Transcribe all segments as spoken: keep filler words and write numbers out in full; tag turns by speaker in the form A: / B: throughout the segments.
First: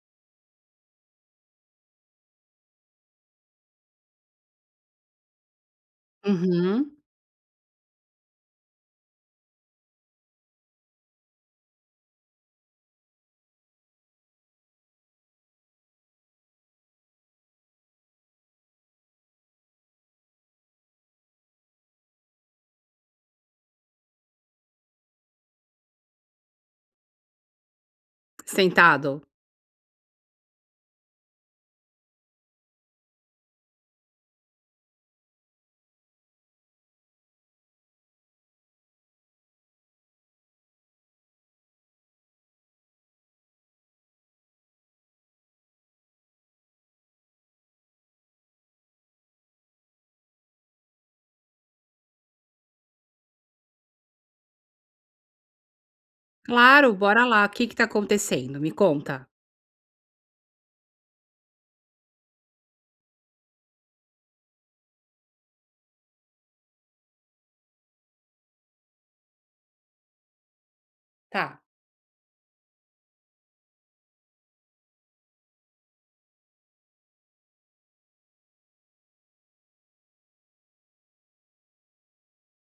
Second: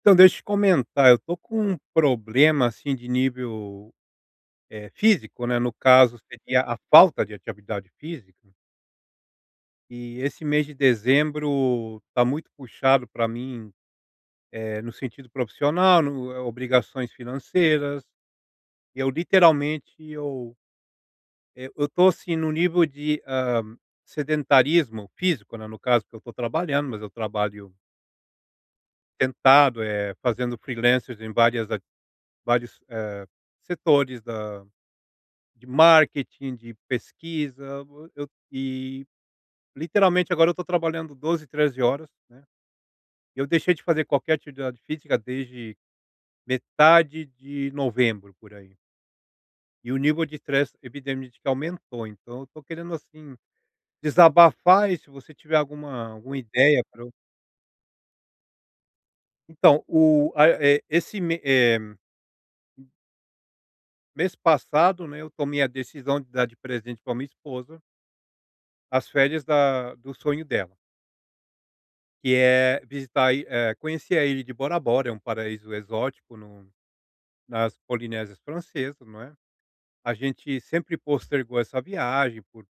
A: Então, deixa eu te comentar, eu tô com um problema, assim, de nível, eh, físico, né, no caso seria a
B: Uhum.
A: falta de atividade física, e esse mês de dezembro tá muito puxado para mim, eh, no sentido profissional, no eh, obrigações financeiras, eu literalmente eu eu eu tô, assim, no nível de, hã, sedentarismo físico, né, no caso que eu tô trabalhando, mas eu trabalho
B: Sentado?
A: sentado, eh, fazendo freelancers em várias a vários, eh, setores da De marketing, de pesquisa, o eu e literalmente agora eu estou trabalhando doze, treze horas, né. Eu deixei de fazer qualquer atividade física desde metade de novembro, por aí. E o nível de estresse evidentemente que aumentou, então eu estou querendo, assim, desabafar e se você tiver alguma alguma ideia
B: Claro,
A: para. Eu
B: bora lá. O que que tá acontecendo? Me conta.
A: então, o a eh, esse me eh, Mês passado, né, eu tomei a decisão de dar de presente para minha esposa as férias da do sonho dela.
B: Tá.
A: Que é visitar i eh, conhecer a ilha de Bora Bora, é um paraíso exótico no nas Polinésias Francesas, não é. A gente sempre postergou essa viagem por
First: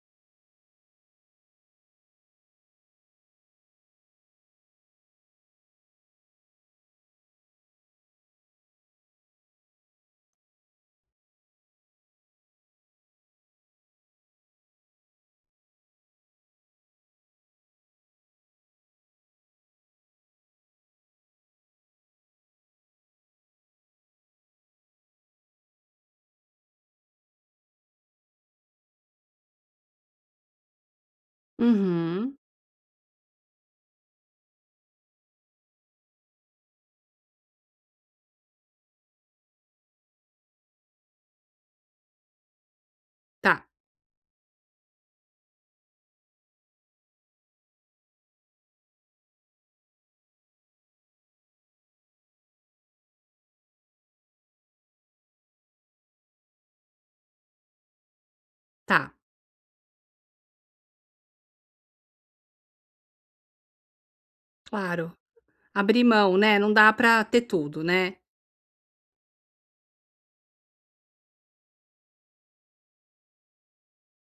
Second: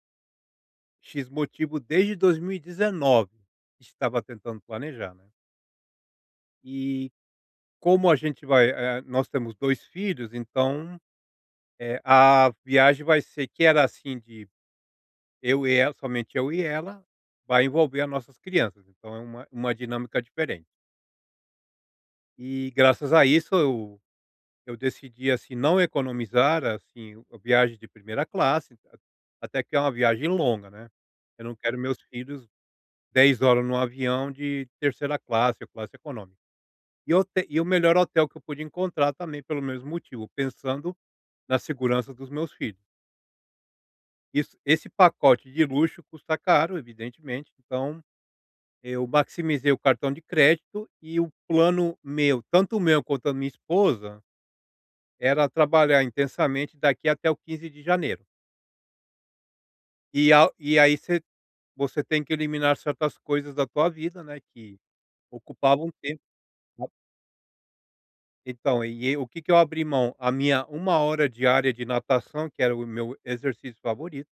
A: "X" motivo desde dois mil e dezenove, estava tentando planejar, né. E como a gente vai eh, nós temos dois filhos, então, eh, a viagem vai ser que era assim de eu e ela, somente eu e ela, vai envolver as nossas crianças, então é uma uma dinâmica diferente. E graças a isso eu decidi, assim, não economizar, assim, o- a viagem de primeira classe, a até que é uma viagem longa, né. Eu não quero meus
B: Uhum.
A: filhos dez horas no avião de terceira classe ou classe econômica. E o te e o melhor hotel que eu pude encontrar também pelo mesmo motivo, pensando na segurança dos meus filhos.
B: Tá,
A: Isso, esse pacote de luxo custa caro, evidentemente, então eu maximizei o cartão de crédito e o plano meu, tanto o meu quanto a minha esposa, era trabalhar intensamente daqui até o quinze de janeiro.
B: tá.
A: E ao e aí você você tem que eliminar certas coisas da tua vida, né, que
B: Claro.
A: ocupavam
B: Abrir
A: tempo.
B: mão, né, não
A: Né?
B: dá pra ter tudo, né.
A: Então, e e o que que eu abri mão? A minha uma hora diária de natação, que era o meu exercício favorito,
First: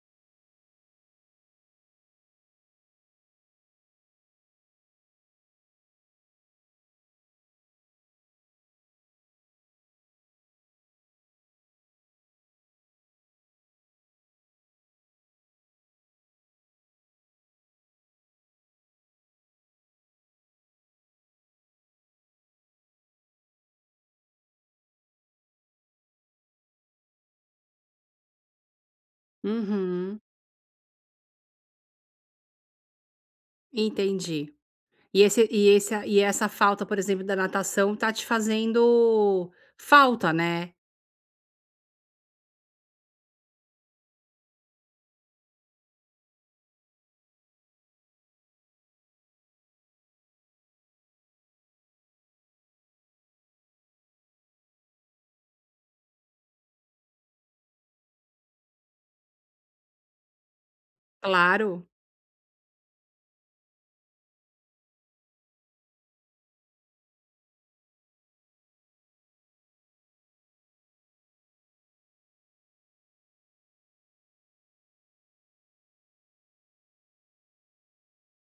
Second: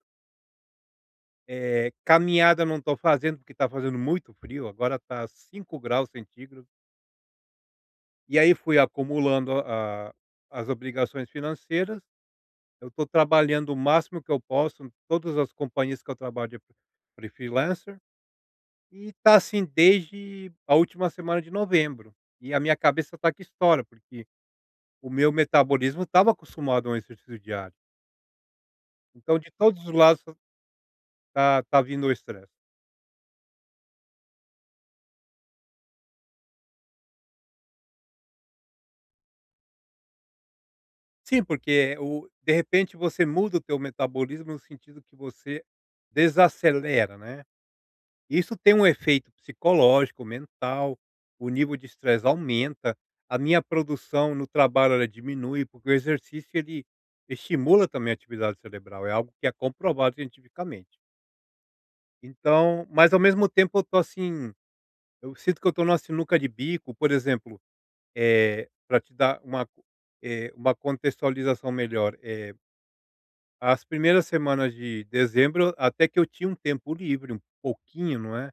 A: é caminhada não estou fazendo, porque está fazendo muito frio, agora está cinco graus centígrados. E aí fui acumulando a as obrigações financeiras. Eu estou trabalhando o máximo que eu posso, todas as companhias que eu trabalho de fre freelancer, e tá assim desde a última semana de novembro. E a minha cabeça tá que estoura, porque o meu metabolismo estava acostumado a um exercício diário. Então de todos os
B: Uhum.
A: lados tá tá tá vindo o estresse.
B: Entendi. E esse e esse e essa falta, por exemplo, da natação tá te fazendo falta, né.
A: Sim, porque o de repente você muda o teu metabolismo no sentido que você desacelera, né. Isso tem um efeito psicológico, mental, o nível de estresse aumenta, a minha produção no trabalho, ela diminui, porque o exercício ele estimula também a atividade cerebral, é algo que é comprovado cientificamente.
B: Claro.
A: Então, mas ao mesmo tempo eu tô assim, eu sinto que eu tô numa sinuca de bico, por exemplo, eh, pra te dar uma co eh, uma contextualização melhor, eh, as primeiras semanas de dezembro até que eu tinha um tempo livre, um pouquinho, não é?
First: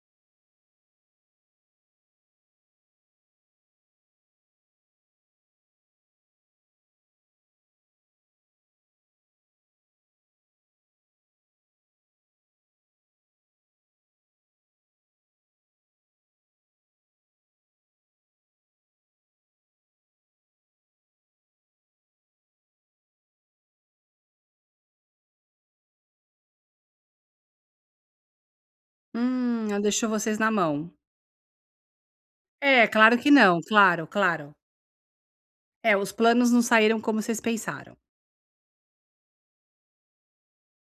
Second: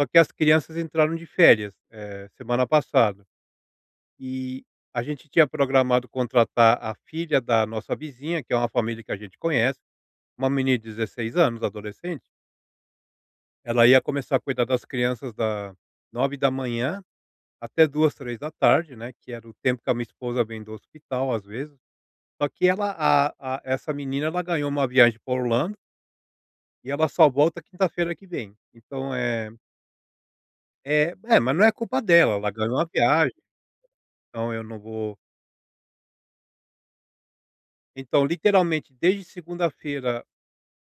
A: Só que as crianças entraram de férias, eh, semana passada, e a gente tinha programado contratar a filha da nossa vizinha, que é uma família que a gente conhece, uma menina de dezesseis anos, adolescente. Ela ia começar a cuidar das crianças da nove da manhã até duas três da tarde, né, que era o tempo que a minha esposa vem do hospital, às vezes. Só que ela, a a essa menina, ela ganhou uma viagem para Orlando e ela só volta quinta-feira que vem. Então, é,
B: Hum, ela deixou vocês na mão.
A: é, é, mas não é culpa dela, ela ganhou
B: É,
A: a
B: claro que
A: viagem,
B: não. Claro, claro.
A: então eu não vou.
B: É, os planos não saíram como vocês pensaram.
A: Então, literalmente desde segunda-feira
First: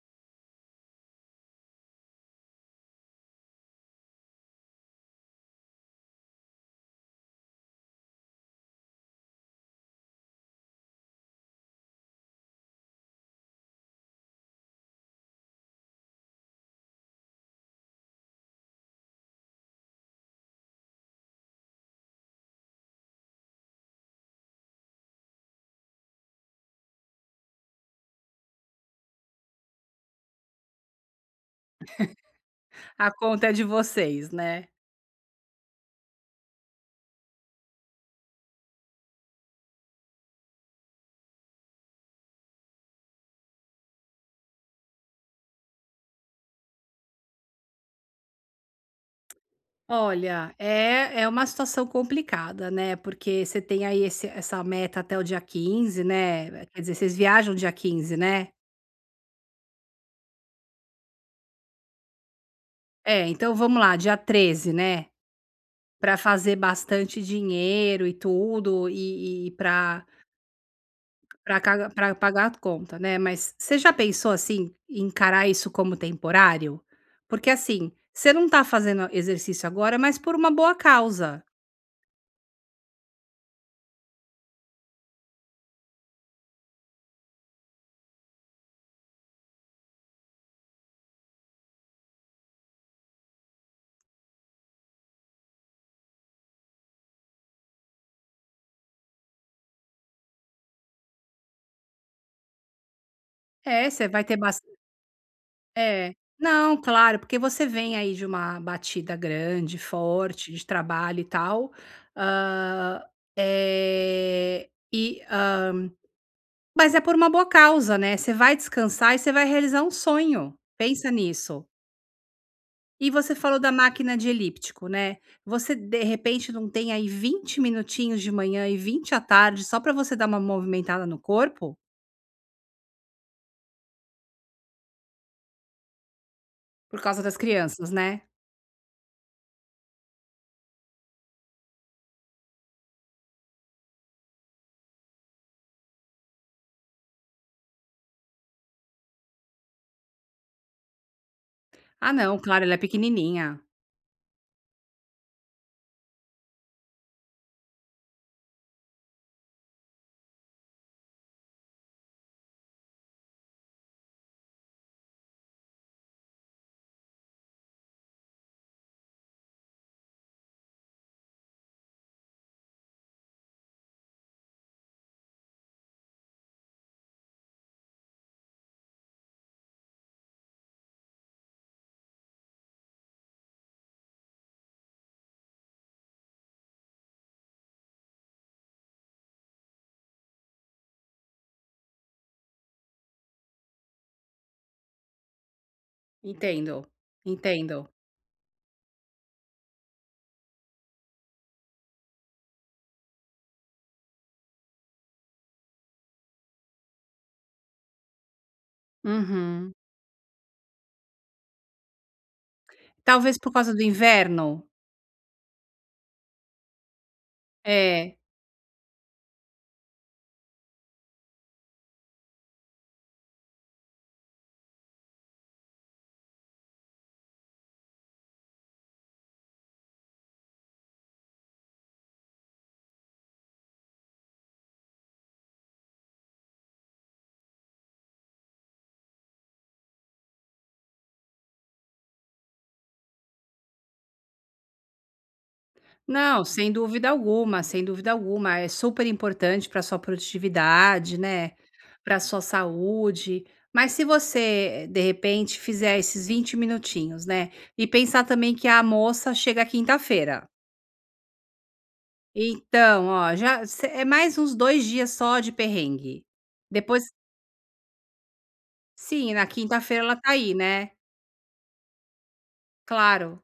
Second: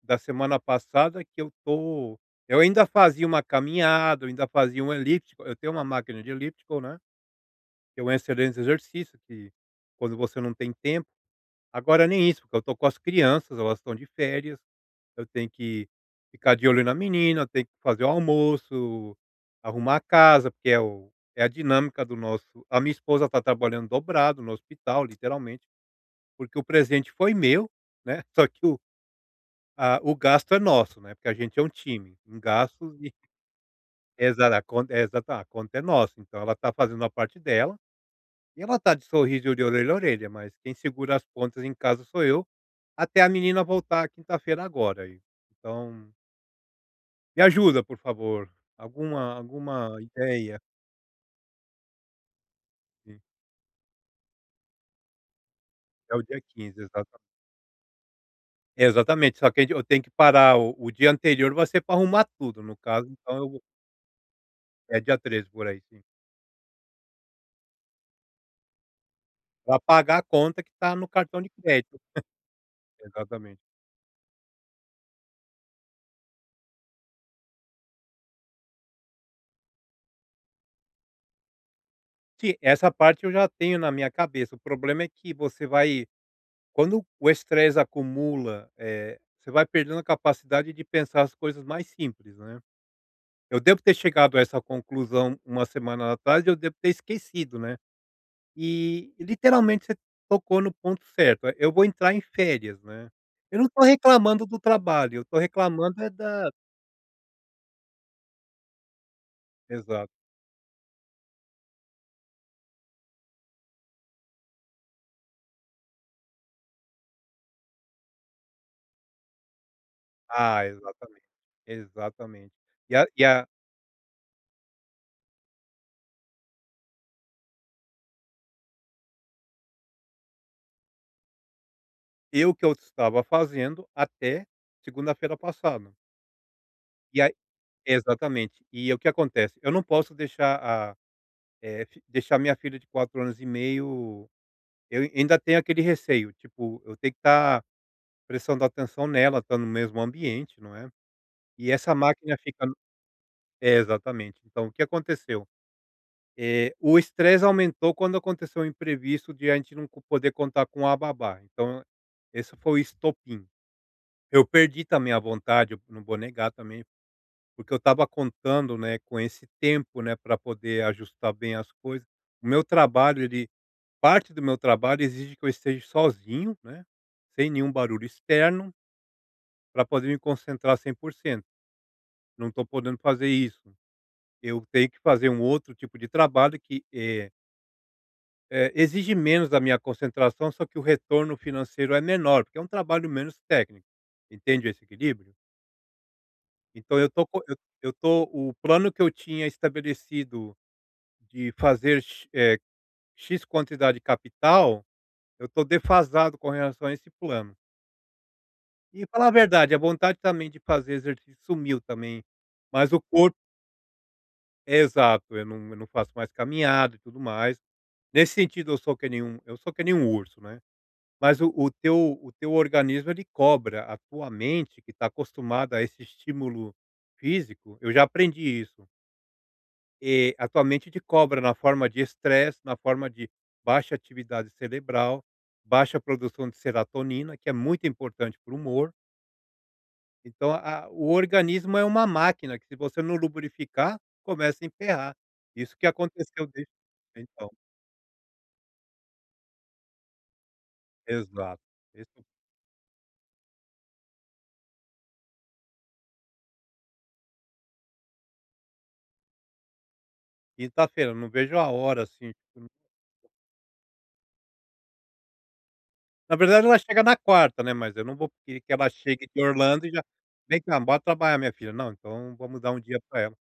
A: da semana passada que eu tô eu ainda fazia uma caminhada, eu ainda fazia um elíptico, eu tenho uma máquina de elíptico, né, que é um excelente exercício que quando você não tem tempo, agora nem isso, porque eu tô com as crianças, elas estão de férias, eu tenho que ficar de olho na menina, eu tenho que fazer o almoço, arrumar a casa, porque é o é a dinâmica do nosso, a minha esposa está trabalhando dobrado no hospital, literalmente, porque o presente foi meu, né, só que... Ah, o gasto é nosso, né, porque a gente é um time, em gastos
B: A
A: e
B: conta é de vocês,
A: exato, a
B: né.
A: conta é, exato, a conta é nossa, então ela está fazendo a parte dela, e ela está de sorriso de orelha a orelha, mas quem segura as pontas em casa sou eu, até a menina voltar quinta-feira agora aí. Então, me ajuda por favor, alguma alguma
B: Olha,
A: ideia,
B: é é uma situação complicada, né,
A: sim.
B: porque você tem aí esse essa meta até o dia quinze,
A: É o dia
B: né,
A: quinze,
B: quer dizer, vocês
A: exata
B: viajam dia quinze, né?
A: exatamente, só que a gente eu tenho que parar o o dia anterior vai ser pra arrumar tudo, no caso,
B: É,
A: então eu
B: então
A: vou,
B: vamos lá, dia treze,
A: é
B: né,
A: dia treze por aí, sim.
B: para fazer bastante dinheiro e tudo, e e
A: Pra
B: para
A: pagar a conta que está no cartão de crédito.
B: pra pagar a conta, né, mas
A: Exatamente.
B: você já pensou, assim, em encarar isso como temporário? Porque, assim, você não tá fazendo exercício agora, mas por uma boa causa.
A: Sim, essa parte eu já tenho na minha cabeça, o problema é que você vai quando o estresse acumula, eh, você vai perdendo a capacidade de pensar as coisas mais simples, né. Eu devo ter chegado a essa conclusão uma semana atrás e eu devo ter esquecido, né. E literalmente você tocou no ponto certo, é, eu vou entrar em férias, né. Eu não estou
B: É, você vai ter
A: reclamando do
B: bas
A: trabalho, eu estou reclamando é
B: É.
A: da,
B: Não, claro, porque você vem aí de uma batida grande,
A: exato.
B: forte, de trabalho e tal, ah, é e, hã, mas é por uma boa causa, né, você vai descansar e você vai realizar um sonho,
A: Ah,
B: pensa
A: exatamente,
B: nisso.
A: exatamente. E a
B: E
A: e
B: você
A: a
B: falou da máquina de elíptico, né, você de repente não tem aí vinte minutinhos de manhã e vinte à tarde só para você dar uma movimentada no corpo?
A: eu que eu estava fazendo até segunda-feira passada.
B: Por
A: E
B: causa
A: aí
B: das crianças, né.
A: exatamente. E o que acontece, eu não posso deixar a eh, fi deixar minha filha de quatro anos e meio, eu ainda tenho aquele receio, tipo, eu tenho que estar prestando atenção nela, estar no mesmo ambiente, não é. E essa
B: Ah
A: máquina
B: não, claro,
A: fica
B: ela
A: no...
B: é pequenininha.
A: é, exatamente. Então o que aconteceu, eh, o estresse aumentou quando aconteceu o imprevisto de a gente não co poder contar com a babá, então esse foi o estopim. Eu perdi também a vontade, eu não vou negar também, porque eu estava contando, né, com esse tempo, né, para poder ajustar bem as coisas. O meu trabalho, ele parte do meu trabalho exige que eu esteja sozinho, né, sem nenhum barulho externo, para poder me concentrar cem por cento. Não estou podendo fazer isso. Eu tenho que fazer um outro tipo de trabalho que, eh eh, exige menos da minha concentração, só que o retorno financeiro é menor, porque é um trabalho menos técnico. Entende esse equilíbrio?
B: Entendo,
A: Então eu tô co eu
B: entendo.
A: eu tô o plano que eu tinha estabelecido, de fazer x eh, X quantidade de capital, eu estou defasado com relação a esse plano. E falar a
B: Uhum.
A: verdade, a vontade também de fazer exercício sumiu também, mas o
B: Talvez
A: corpo
B: por causa do inverno?
A: é, exato, eu não eu não faço mais caminhada e tudo mais.
B: É.
A: Nesse sentido eu sou que nem um eu sou que nem um urso, né. Mas o o teu o teu organismo ele cobra, a tua mente que está acostumada a esse estímulo físico, eu já aprendi isso. Eh, a tua mente te cobra na forma de estresse, na forma de baixa atividade cerebral, baixa produção de serotonina, que é muito importante para o humor. Então, a o organismo é uma máquina que se você não lubrificar, começa a emperrar. Isso que
B: Não,
A: aconteceu desde
B: sem dúvida
A: então,
B: alguma, sem dúvida alguma. É super importante para sua produtividade, né,
A: exato.
B: para
A: Isso,
B: sua saúde. Mas se você, de repente, fizer esses vinte minutinhos, né, e pensar também que a moça chega quinta-feira.
A: quinta-feira, eu não vejo a hora, assim, tipo,
B: Então, ó, já se é mais uns dois dias só de perrengue.
A: na verdade ela chega
B: Depois
A: na quarta, né, mas eu não vou querer que ela chegue
B: sim,
A: de
B: na
A: Orlando e já:
B: quinta-feira ela tá aí,
A: "Vem cá,
B: né.
A: bora trabalhar minha filha". Não, então vamos dar um dia para ela.
B: Claro.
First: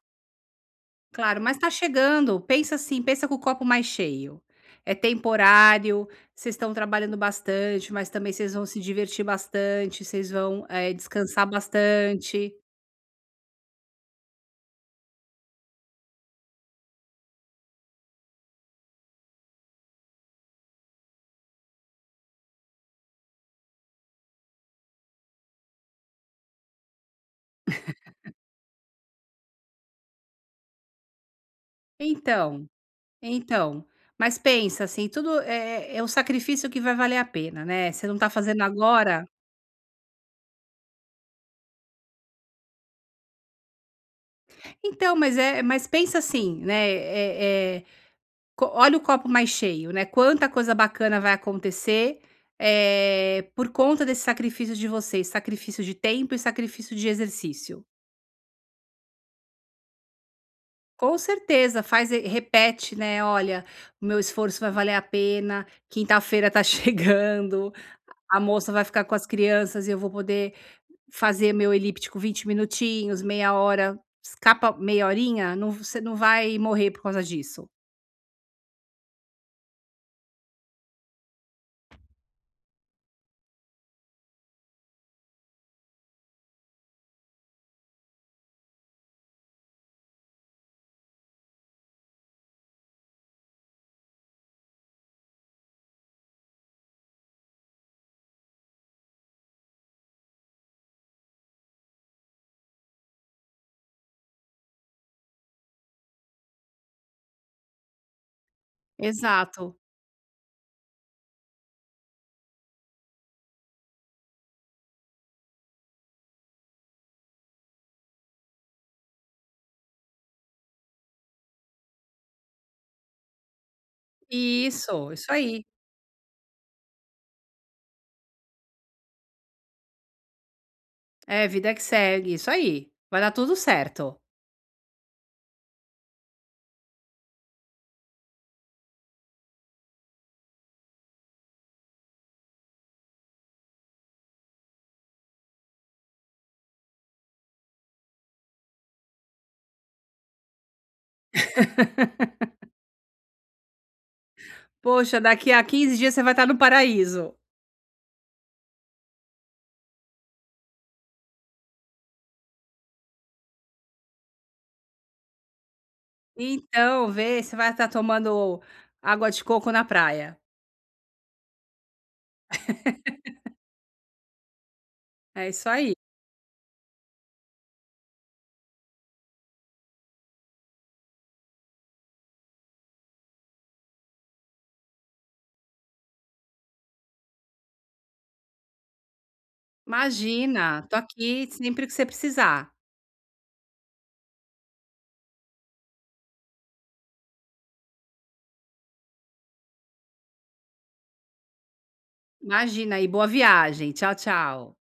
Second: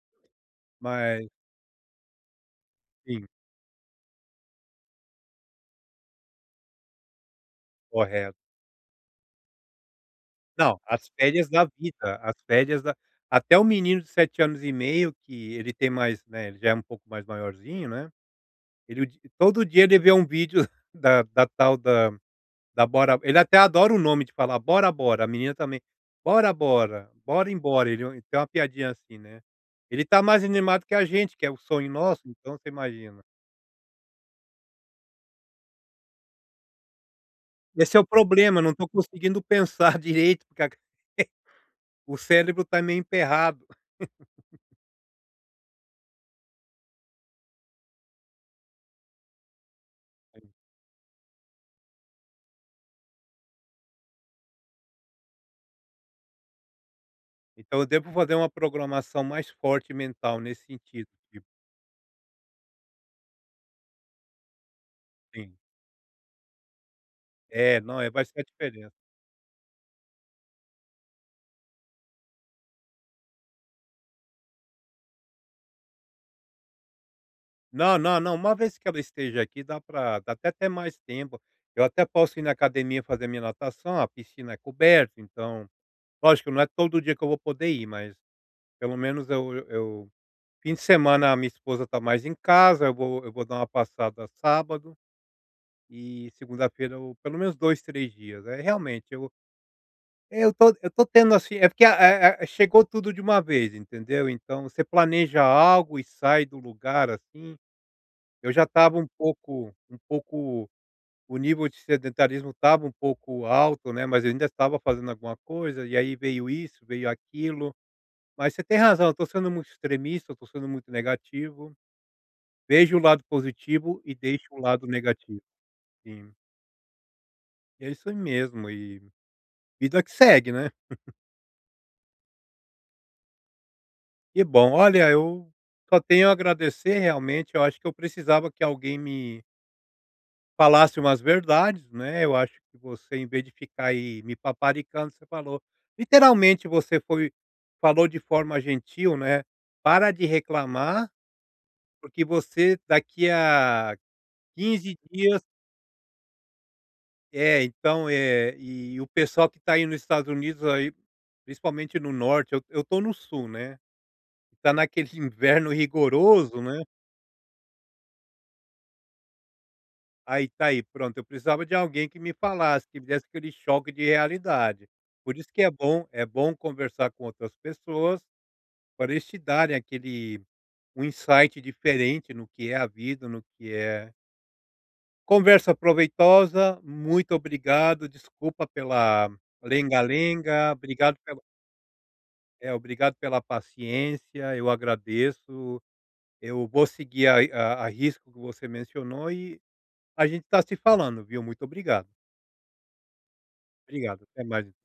A: Mas
B: Claro, mas tá chegando. Pensa assim,
A: sim,
B: pensa com o copo mais cheio. É temporário, vocês estão trabalhando bastante, mas também
A: correto.
B: vocês vão se divertir bastante, vocês vão,
A: Não,
B: eh,
A: as
B: descansar
A: férias da vida, as
B: bastante.
A: férias da... até o menino de sete anos e meio, que ele tem mais, né, ele já é um pouco mais maiorzinho, né, ele o di todo dia ele vê um vídeo da da tal da da Bora, ele até adora o nome de falar Bora Bora, a menina também, Bora Bora, bora embora, ele ele tem uma piadinha assim, né. Ele tá mais animado que a gente, que é o sonho nosso, então
B: Então,
A: você imagina.
B: então, mas pensa assim, tudo é é é um sacrifício que vai valer a pena, né.
A: Esse é o
B: Você não tá
A: problema,
B: fazendo
A: eu não tô
B: agora
A: conseguindo pensar direito porque a o cérebro tá meio emperrado.
B: então, mas é mas pensa assim, né, eh Co olha o copo mais cheio, né, quanta coisa bacana vai acontecer, eh, por conta desse sacrifício de vocês, sacrifício de tempo e sacrifício de
A: Então
B: exercício.
A: eu devo fazer uma programação mais forte mental nesse sentido,
B: Com
A: tipo,
B: certeza, faz e repete, né, "Olha, o meu esforço vai valer a
A: sim.
B: pena, quinta-feira tá chegando,
A: É, não, é vai
B: a
A: ser a
B: moça vai
A: diferença.
B: ficar com as crianças e eu vou poder fazer meu elíptico vinte minutinhos, meia hora, escapa meia horinha, não você não vai morrer por causa disso".
A: Não, não, não, uma vez que ela esteja aqui dá para, dá até ter mais tempo. Eu até posso ir na academia fazer minha natação, a piscina é coberta, então lógico, não é todo dia que eu vou poder ir, mas pelo menos eu eu eu fim de semana a minha esposa está mais em casa, eu vou eu vou dar uma passada sábado e segunda-feira eu pelo menos dois três dias. É, realmente eu... é, eu tô eu tô tendo, assim, é porque, eh eh, chegou tudo de uma vez, entendeu. Então você planeja algo e sai do lugar, assim. Eu já estava um pouco
B: Exato.
A: um pouco o nível de sedentarismo estava um pouco alto, né, mas eu ainda estava fazendo alguma coisa, e aí veio isso, veio aquilo. Mas você tem razão, eu tô sendo muito extremista, eu tô sendo muito negativo. Vejo o lado positivo e deixo o lado
B: Isso, isso
A: negativo,
B: aí.
A: sim. É isso mesmo e vida que segue, né.
B: É, vida que segue, isso aí. Vai dar tudo certo.
A: Que bom. Olha, eu só tenho a agradecer realmente, eu acho que eu precisava que alguém me falasse umas verdades, né, eu acho que você, em vez de ficar aí me paparicando, você falou, literalmente você foi, falou de forma gentil, né, "Para de reclamar, porque você daqui a quinze
B: Poxa,
A: dias"
B: daqui a quinze dias você vai estar no paraíso.
A: É, então, é, e o pessoal que está aí nos Estados Unidos aí, principalmente no norte, eu eu estou no sul, né, está naquele inverno rigoroso, né.
B: Então, vê, você vai estar tomando água de coco na praia.
A: Aí tá aí, pronto, eu precisava de alguém que me falasse, que me desse aquele choque de realidade. Por
B: É
A: isso que
B: isso
A: é
B: aí.
A: bom é bom conversar com outras pessoas, para eles te darem aquele um insight diferente no que é a vida, no que é conversa proveitosa, muito obrigado, desculpa pela lenga-lenga,
B: Imagina, tô
A: obrigado pela...
B: aqui sempre que você precisar.
A: é, obrigado pela paciência, eu agradeço, eu vou seguir a a a risco que você mencionou e a gente está se falando, viu. Muito obrigado.
B: Imagina, e boa viagem. Tchau,
A: Obrigado, até mais.
B: tchau.